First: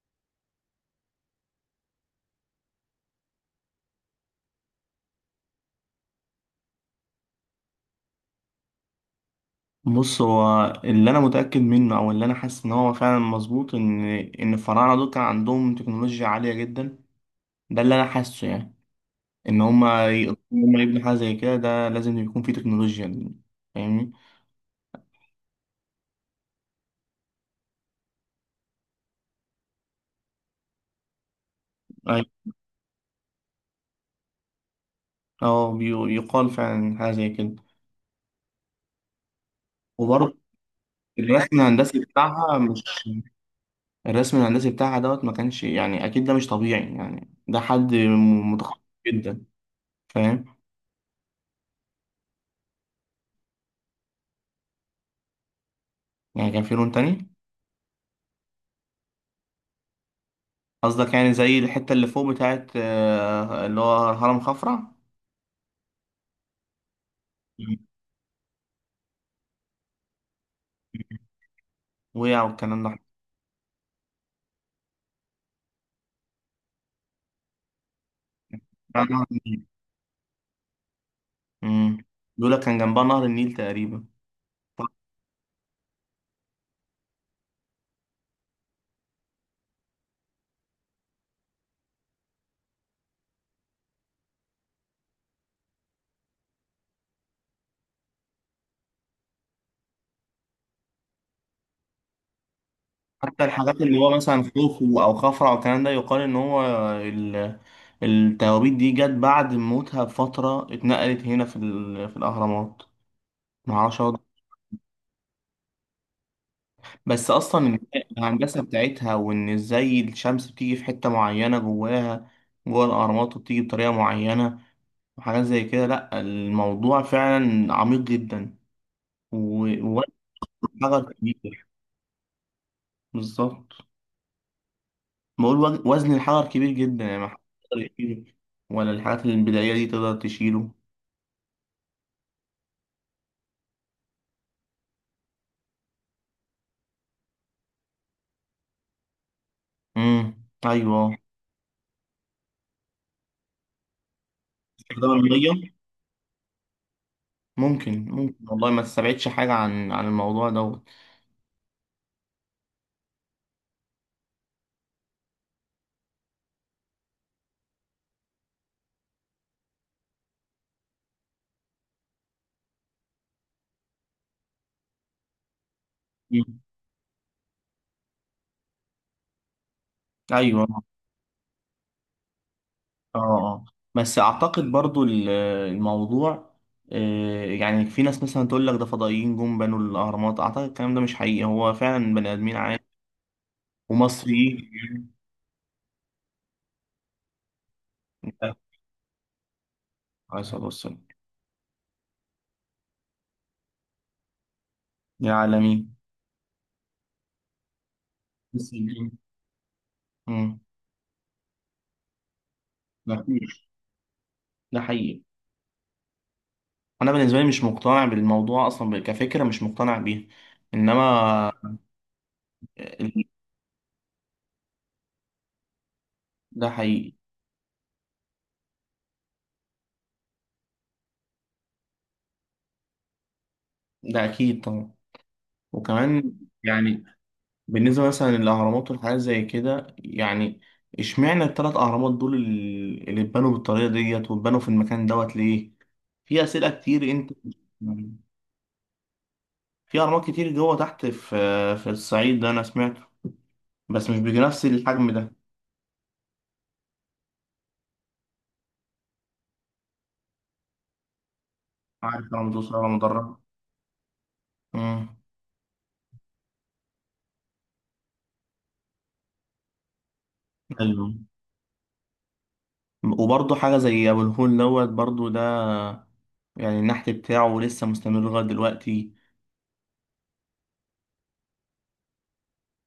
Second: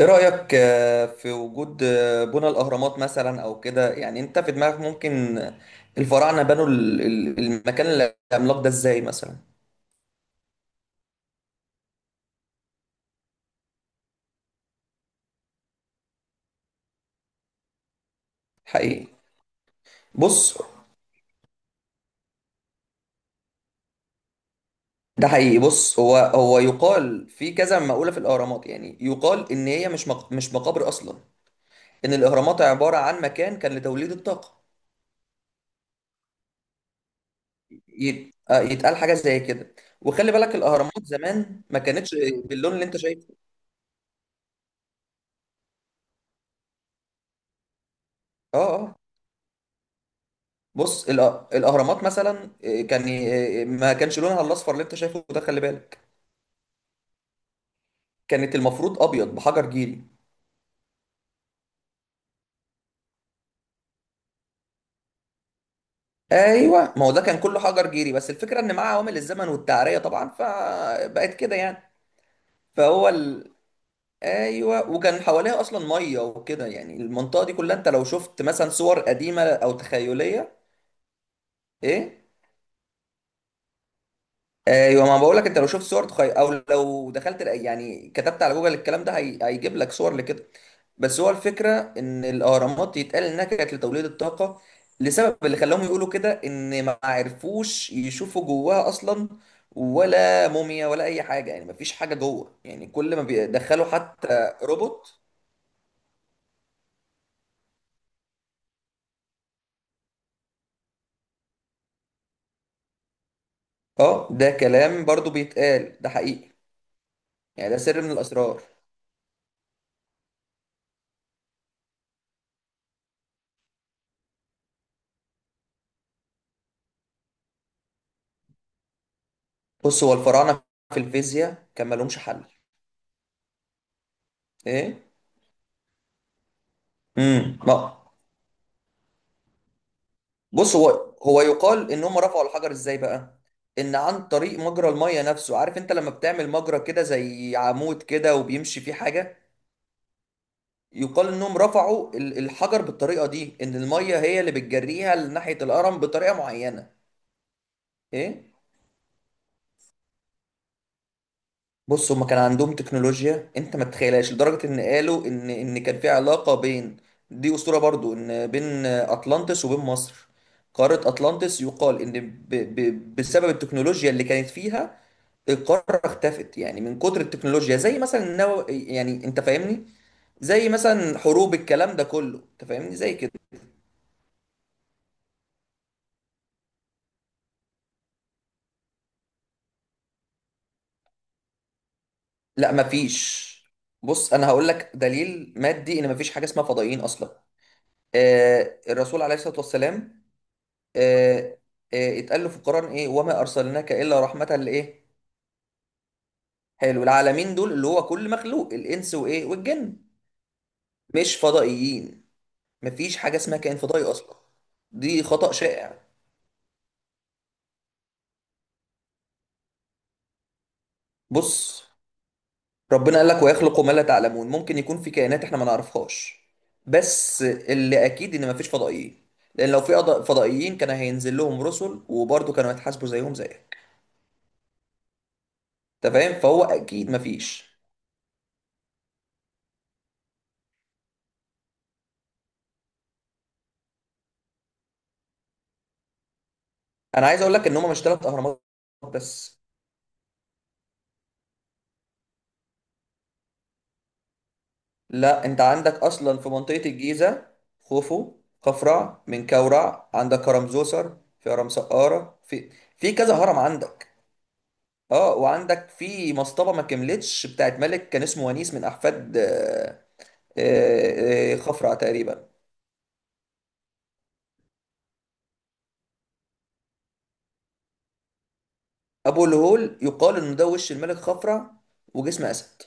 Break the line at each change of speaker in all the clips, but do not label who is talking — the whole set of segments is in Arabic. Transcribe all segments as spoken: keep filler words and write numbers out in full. ايه رأيك آه، في وجود آه، بنى الأهرامات مثلا أو كده، يعني أنت في دماغك ممكن آه، الفراعنة بنوا ال- ال- المكان العملاق ده إزاي مثلا؟
بص، هو اللي انا متاكد منه او اللي انا حاسس ان هو فعلا مظبوط، ان ان الفراعنه دول كان عندهم تكنولوجيا عاليه جدا. ده اللي انا حاسه يعني.
حقيقي.
ان هم ان
بص،
هم يبنوا حاجه زي كده، ده لازم يكون فيه تكنولوجيا. فاهمني؟
ده حقيقي. بص، هو هو يقال في كذا مقولة في الأهرامات، يعني يقال إن هي مش مق- مش مقابر أصلا، إن
ايوه.
الأهرامات عبارة عن مكان كان لتوليد الطاقة.
اه. بي- يقال فعلا حاجه زي كده.
يت- آه، يتقال حاجة زي كده. وخلي
وبرضه
بالك الأهرامات
الرسم
زمان ما
الهندسي
كانتش
بتاعها
باللون
مش
اللي أنت شايفه.
الرسم الهندسي بتاعها دوت ما كانش، يعني اكيد ده مش طبيعي، يعني ده حد م-
آه
متخصص
آه.
جدا. فاهم؟
بص، الأ- الاهرامات مثلا إيه، كان إيه، ما كانش لونها الاصفر اللي انت شايفه ده، خلي بالك.
يعني كان في لون تاني.
كانت المفروض ابيض بحجر جيري.
قصدك يعني زي الحتة اللي فوق بتاعت آه، اللي هو هرم خفرع.
ايوه، ما هو ده كان كله
مم.
حجر جيري، بس الفكره ان مع عوامل الزمن والتعريه طبعا فبقت كده يعني.
وقع والكلام ده.
فهو ال... ايوه، وكان حواليها اصلا ميه وكده، يعني المنطقه دي كلها انت لو شفت مثلا صور
بتاع نهر
قديمه
النيل.
او تخيليه.
مم.
ايه.
بيقول لك كان جنبها نهر النيل تقريبا.
ايوه، ما بقول لك انت لو شفت صور تخي... او لو دخلت ال- يعني كتبت على جوجل الكلام ده، هي... هيجيب لك صور لكده. بس هو الفكره ان الاهرامات يتقال انها كانت لتوليد الطاقه. لسبب اللي خلاهم يقولوا كده، ان ما عرفوش يشوفوا جواها اصلا، ولا موميا ولا اي حاجه، يعني ما فيش حاجه جوه، يعني كل ما
حتى الحاجات
بيدخلوا
اللي هو مثلا
حتى
خوفو أو
روبوت.
خفرع والكلام ده، يقال إن هو ال- التوابيت دي جت بعد موتها بفترة، اتنقلت هنا في ال- في الأهرامات. معرفش
اه،
أقعد.
ده كلام برضو بيتقال، ده حقيقي.
بس
يعني ده
أصلا
سر من
الهندسة
الاسرار.
بتاعتها، وإن إزاي الشمس بتيجي في حتة معينة جواها، جوه الأهرامات، وبتيجي بطريقة معينة، وحاجات زي كده. لأ الموضوع فعلا عميق جدا. و-
بص،
ووزن
هو الفراعنه في
الحجر كبير.
الفيزياء كان مالهمش حل.
بالظبط.
ايه.
بقول وز- وزن الحجر كبير جدا، يعني ما حدش
امم
يقدر يشيله، ولا الحاجات البدائية دي تقدر تشيله.
بص، هو هو يقال ان هم رفعوا الحجر ازاي بقى. ان عن طريق مجرى الميه نفسه، عارف انت لما بتعمل مجرى كده زي عمود كده وبيمشي فيه حاجه.
امم أيوه.
يقال انهم رفعوا ال- الحجر بالطريقه دي، ان الميه هي اللي
استخدام
بتجريها
المية
لناحيه الهرم بطريقه معينه.
ممكن، ممكن
ايه.
والله. ما تستبعدش حاجة عن عن الموضوع دوت.
بص، هما كان عندهم تكنولوجيا انت ما تتخيلهاش، لدرجه ان قالوا ان ان كان في علاقه بين، دي اسطوره برضو، ان بين اطلانتس وبين مصر. قاره اطلانتس يقال ان ب ب بسبب التكنولوجيا اللي كانت فيها القاره اختفت،
مم.
يعني من كتر التكنولوجيا، زي مثلا النو... يعني انت فاهمني،
أيوه.
زي
اه
مثلا حروب، الكلام ده كله، انت فاهمني زي كده.
اه. بس أعتقد برضو ال- الموضوع، آه، يعني في ناس مثلا تقول لك ده فضائيين جم بنوا الأهرامات، أعتقد الكلام ده مش حقيقي، هو فعلا بني آدمين
لا،
عادي
مفيش. بص، انا
ومصريين.
هقول لك دليل مادي ان مفيش حاجه اسمها فضائيين اصلا.
لا،
آه، الرسول عليه الصلاه والسلام
عليه الصلاة والسلام.
آه، آه، اتقال له في القرآن ايه، وما ارسلناك الا رحمة لايه،
يا عالمين.
حلو، العالمين دول اللي هو كل مخلوق، الانس
مسلمين.
وايه والجن،
مم.
مش فضائيين. مفيش
لا
حاجة اسمها
فيش.
كائن فضائي اصلا،
ده حقيقي.
دي خطأ شائع.
أنا بالنسبة لي مش مقتنع بالموضوع أصلا كفكرة، مش مقتنع بيها. إنما
بص، ربنا
ال-
قال لك ويخلق ما لا تعلمون، ممكن يكون في كائنات احنا ما نعرفهاش،
ده حقيقي.
بس اللي اكيد ان مفيش فضائيين. لان لو في أض- فضائيين كان هينزل لهم رسل، وبرضه كانوا هيتحاسبوا زيهم زيك،
ده أكيد طبعا.
انت
وكمان
فاهم، فهو
يعني
اكيد مفيش.
بالنسبة مثلا للأهرامات والحاجات زي كده، يعني اشمعنى التلات أهرامات دول ال- اللي اتبنوا بالطريقة ديت واتبنوا في المكان دوت ليه؟ في أسئلة كتير
انا
أنت.
عايز اقول لك ان هم مش ثلاث اهرامات بس.
في أهرامات كتير جوه تحت، في في الصعيد ده أنا سمعت، بس مش بنفس الحجم ده.
لا، انت عندك اصلا في منطقة الجيزة، خوفو خفرع منكورع، عندك هرم زوسر، في هرم
عارف
سقارة،
رمضان
في
صلى الله
في كذا
مدرج.
هرم عندك.
امم
اه، وعندك في مصطبة ما كملتش بتاعت ملك كان اسمه ونيس، من احفاد آه،
ايوه.
آه، آه، خفرع تقريبا.
وبرضه حاجه زي ابو الهول دوت، برضه ده يعني النحت بتاعه لسه مستمر لغايه دلوقتي.
ابو الهول يقال انه ده وش الملك خفرع وجسم اسد.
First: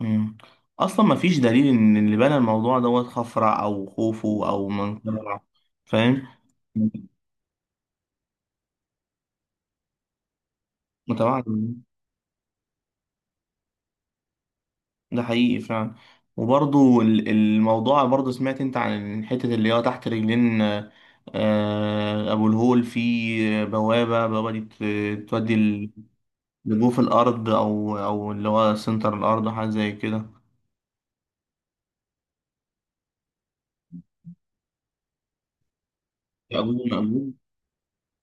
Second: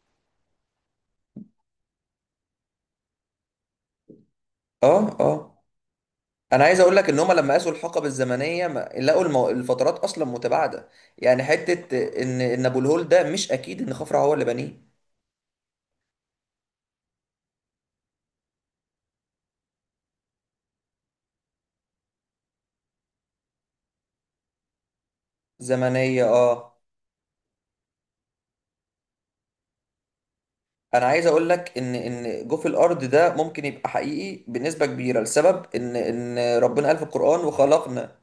امم اصلا ما فيش دليل ان اللي بنى الموضوع دوت خفرع او خوفو او
اه
منقرع.
اه.
فاهم؟
انا عايز اقول لك ان هم لما قاسوا الحقب الزمنيه ما لقوا المو... الفترات اصلا متباعده، يعني
متابعة.
حته ان ان ابو الهول ده مش اكيد ان خفرع هو اللي بنيه.
ده حقيقي فعلا. وبرضه ال- الموضوع برضه، سمعت انت عن الحتة اللي هي تحت رجلين آه، ابو الهول، في بوابة بوابة دي بت- تودي،
زمنية، اه.
جابوه في الأرض، أو أو اللي هو سنتر الأرض، أو حاجة زي كده.
انا عايز اقول لك ان ان جوف الارض ده ممكن يبقى حقيقي بنسبة كبيرة، لسبب ان ان ربنا
مقبول
قال في
مقبول.
القرآن وخلقنا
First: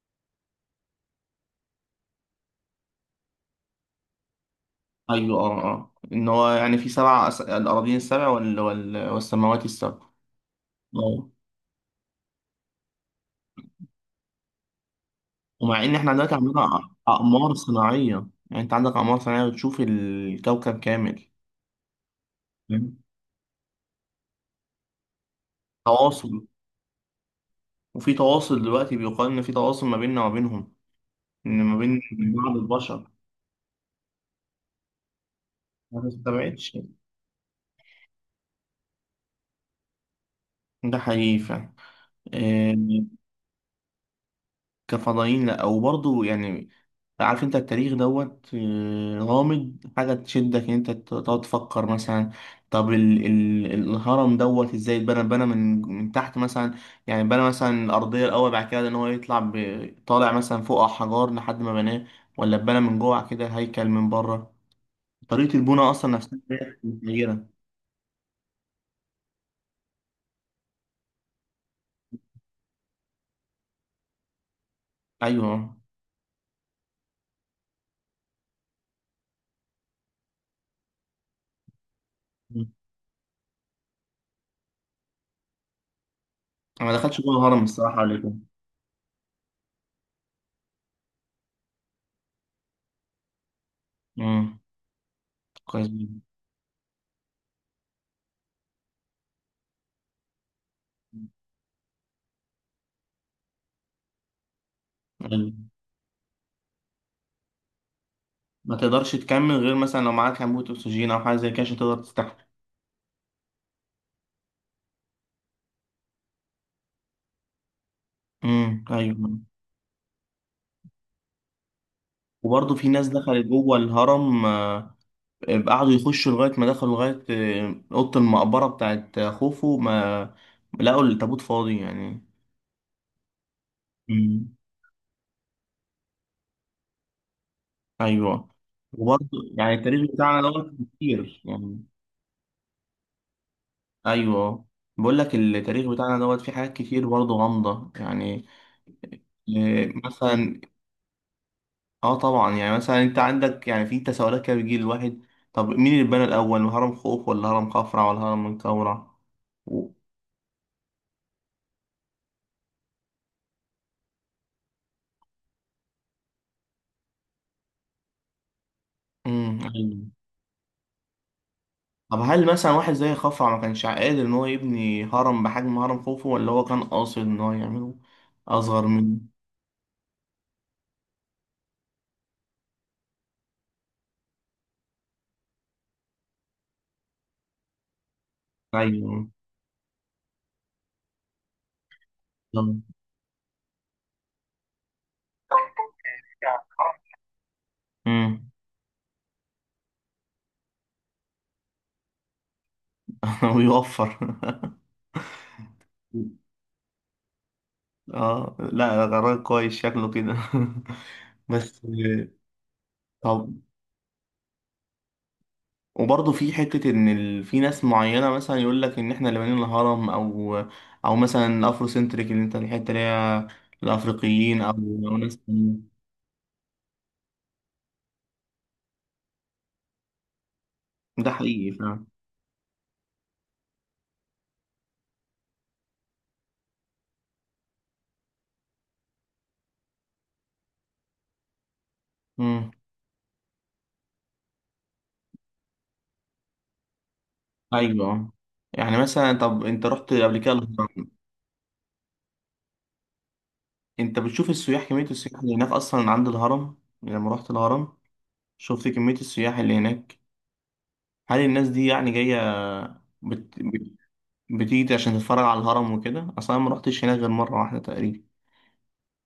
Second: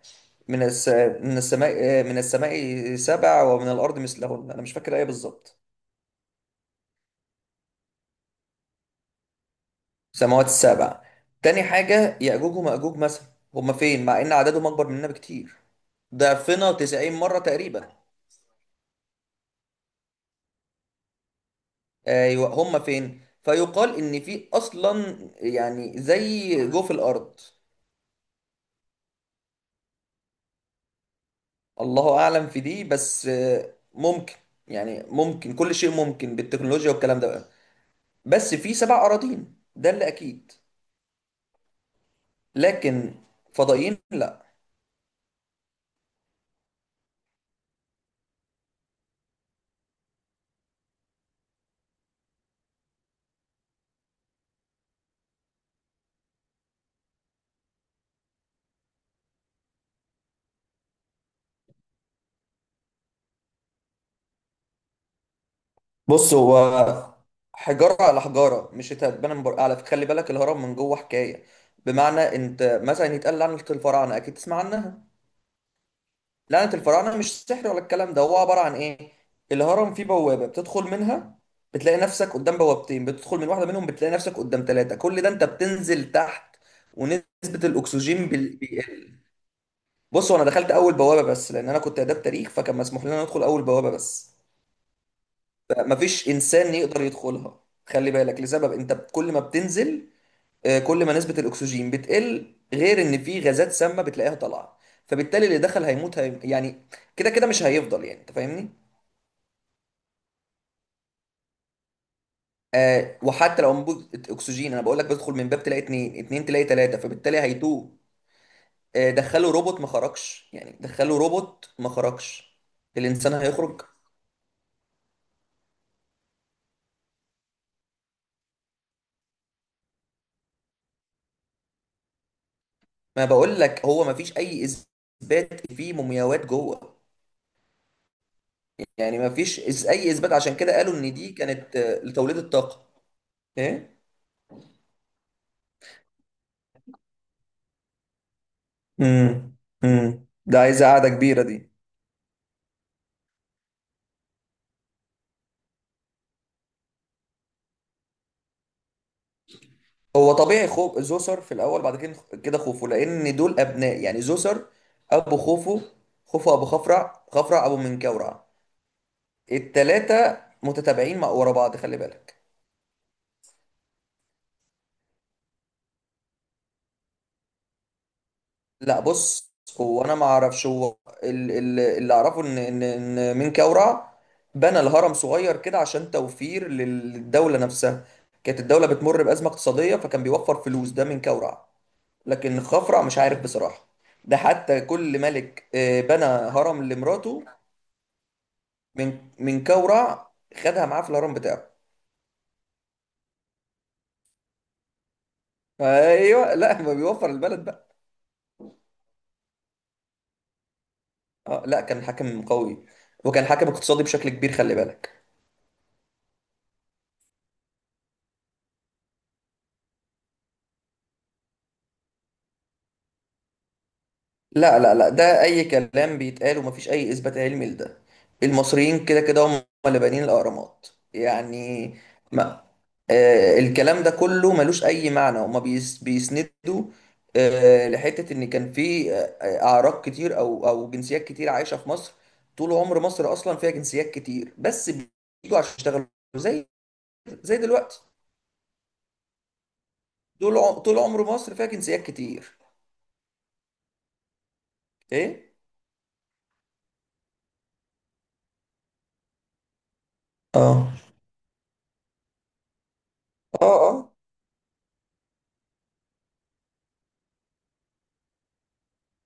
من الس... من السماء آه، من السماء سبع، ومن الارض مثلهن، انا مش فاكر الايه
أيوه
بالظبط.
أه أه. إن هو يعني في سبع أس... الأراضين السبع، وال... وال... والسماوات السبع.
سماوات السبع.
أه.
تاني حاجة يأجوج ومأجوج مثلا، هما فين مع ان عددهم اكبر مننا بكتير،
ومع إن إحنا دلوقتي عندنا
ضعفنا
أ-
تسعين مرة
أقمار
تقريبا.
صناعية، يعني أنت عندك أقمار صناعية بتشوف الكوكب كامل.
ايوه، هما
فاهم؟
فين؟ فيقال ان في اصلا، يعني
تواصل
زي جوف الارض.
وفي تواصل دلوقتي، بيقال إن في تواصل ما بيننا وما بينهم، إن ما بين
الله اعلم
بعض
في دي،
البشر.
بس آه، ممكن، يعني ممكن كل شيء
ما
ممكن
استبعدش.
بالتكنولوجيا والكلام ده بقى. بس في سبع اراضين ده اللي اكيد.
ده حقيقي فعلا. آه،
لكن فضائيين لا.
كفضائيين لا. وبرضه يعني، عارف انت التاريخ دوت آه، غامض، حاجة تشدك ان انت تقعد تفكر مثلا. طب ال ال الهرم دوت ازاي اتبنى اتبنى من من تحت مثلا؟ يعني بنى مثلا الأرضية الأول، بعد كده ان هو يطلع ب- طالع مثلا فوق على حجار لحد ما بناه، ولا اتبنى من جوه كده هيكل من بره؟ طريقة البناء أصلا
بص،
نفسها
هو
متغيرة.
حجاره على حجاره مش هتتبنى من بره، على فكرة خلي بالك، الهرم من جوه حكايه. بمعنى انت مثلا يتقال عن الفراعنه اكيد تسمع عنها،
أيوه.
لعنة الفراعنة، مش سحر ولا الكلام ده، هو عبارة عن إيه؟ الهرم فيه بوابة بتدخل منها، بتلاقي نفسك قدام
مم.
بوابتين، بتدخل من واحدة منهم بتلاقي نفسك قدام ثلاثة، كل ده أنت بتنزل تحت.
أنا ما دخلتش
ونسبة
جوه الهرم الصراحة قبل
الأكسجين
كده.
بال- بيقل. بصوا، أنا دخلت أول بوابة بس، لأن أنا كنت آداب تاريخ، فكان مسموح لنا ندخل أول بوابة بس.
مم. كويس جدا.
فمفيش إنسان يقدر يدخلها. خلي بالك لسبب، أنت كل ما بتنزل آه، كل ما نسبة الأكسجين بتقل، غير إن في غازات سامة بتلاقيها طالعة، فبالتالي
أيوه.
اللي دخل هيموت، هي... يعني كده كده مش هيفضل، يعني انت فاهمني.
ما تقدرش تكمل غير مثلا لو معاك أنبوبة أكسجين أو حاجة زي كده عشان تقدر تستحمل.
آه، وحتى لو انبوبه اكسجين، انا بقول لك بدخل من باب تلاقي اتنين، اتنين تلاقي تلاته، فبالتالي هيتوه.
امم
آه،
ايوه.
دخلوا روبوت ما خرجش، يعني دخلوا روبوت ما خرجش،
وبرضه في ناس
الانسان
دخلت جوه
هيخرج؟
الهرم، آه، قعدوا يخشوا لغايه ما دخلوا لغايه آه، اوضه المقبره بتاعت خوفو، ما لقوا التابوت فاضي يعني.
ما بقول لك هو ما فيش
امم
اي اثبات فيه مومياوات جوه،
ايوه.
يعني
وبرضه
ما فيش
يعني
إس-
التاريخ
اي اثبات،
بتاعنا
عشان
دوت
كده قالوا ان دي
كتير
كانت
يعني.
آه لتوليد الطاقه. ايه.
ايوه. بقول لك التاريخ بتاعنا دوت فيه حاجات كتير برضه غامضه يعني،
امم
آه،
امم ده
مثلا.
عايزه قاعده كبيره دي.
اه طبعا. يعني مثلا انت عندك، يعني في تساؤلات كده بتجي للواحد، طب مين اللي بنى الاول، هرم خوف ولا هرم خفرع ولا هرم منقورع؟
هو طبيعي خوف زوسر في الاول، بعد كده كده خوفو، لان دول ابناء، يعني زوسر ابو خوفو، خوفو ابو خفرع، خفرع ابو منكورع،
امم أيوة.
التلاتة متتابعين مع ورا بعض خلي
طب
بالك.
هل مثلا واحد زي خفرع ما كانش قادر ان هو يبني هرم بحجم هرم خوفو، ولا هو كان قاصد ان هو يعمله اصغر
لا،
من؟
بص، هو انا ما اعرفش، هو ال- ال- اللي اعرفه ان ان ان منكورع بنى الهرم صغير كده عشان توفير لل- للدولة نفسها. كانت الدولة
ايوه
بتمر بأزمة اقتصادية، فكان بيوفر فلوس، ده منكورع. لكن
بالظبط.
الخفرع مش عارف بصراحة. ده حتى كل ملك آه، بنى هرم لمراته،
امم
من من كورع خدها معاه في الهرم بتاعه.
ويوفر.
ايوه، لا، ما بيوفر البلد بقى.
اه لا، ده قرار كويس شكله كده.
اه
بس
لا، كان حاكم قوي، وكان
طب.
حاكم اقتصادي بشكل كبير خلي بالك.
وبرضه في حتة إن ال... في ناس معينة مثلا يقول لك إن إحنا اللي بنينا الهرم، أو أو مثلا أفرو سنتريك اللي أنت، الحتة اللي هي الأفريقيين، أو
لا لا لا،
أو ناس
ده اي
تانية.
كلام بيتقال ومفيش اي اثبات علمي لده. المصريين كده كده هم اللي بانيين الاهرامات
ده حقيقي
يعني. ما آه، الكلام ده كله ملوش اي معنى. هما بيس بيسندوا آه لحته ان كان في آه، اعراق كتير او او جنسيات كتير عايشه في مصر.
فعلا.
طول عمر مصر اصلا فيها جنسيات كتير، بس بيجوا عشان يشتغلوا، زي زي دلوقتي.
ايوه يعني مثلا، طب انت رحت قبل كده
طول عم- طول
الهرم؟
عمر مصر فيها جنسيات كتير.
انت بتشوف السياح، كميه السياح
ايه.
اللي هناك اصلا عند الهرم، يعني لما رحت الهرم شفت كميه السياح اللي هناك،
اه.
هل الناس دي يعني جايه بت...
اه.
بت...
اه.
بتيجي عشان تتفرج على الهرم وكده؟ اصلا أنا ما رحتش هناك غير مره واحده تقريبا،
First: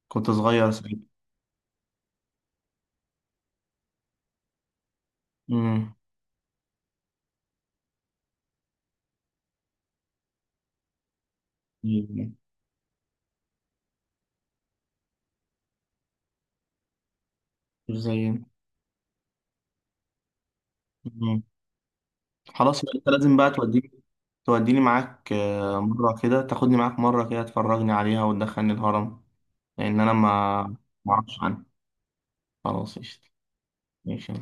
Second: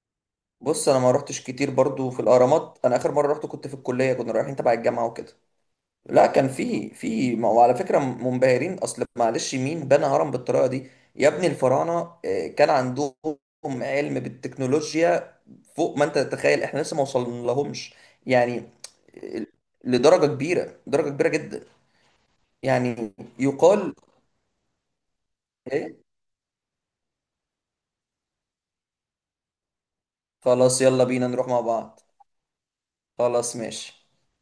كنت صغير
بص،
ساعتها.
انا ما روحتش كتير برضو في الاهرامات، انا اخر مره رحت كنت في الكليه، كنا رايحين تبع الجامعه وكده.
امم
لا، كان في في ما هو على فكره منبهرين، اصل معلش مين بنى هرم بالطريقه دي، يا ابني الفراعنه
مش
آه، كان عندهم علم بالتكنولوجيا فوق ما انت تتخيل، احنا لسه ما وصلنا لهمش
زي.
يعني آه، لدرجه كبيره، درجه كبيره
امم
جدا
خلاص يبقى انت
يعني.
لازم بقى توديني،
يقال
توديني معاك، آه،
ايه.
مره كده تاخدني معاك، مره كده تفرجني عليها وتدخلني الهرم، لان انا ما
خلاص، يلا
ما
بينا
اعرفش
نروح مع
عنها.
بعض.
خلاص قشطة.
خلاص ماشي.
ماشي.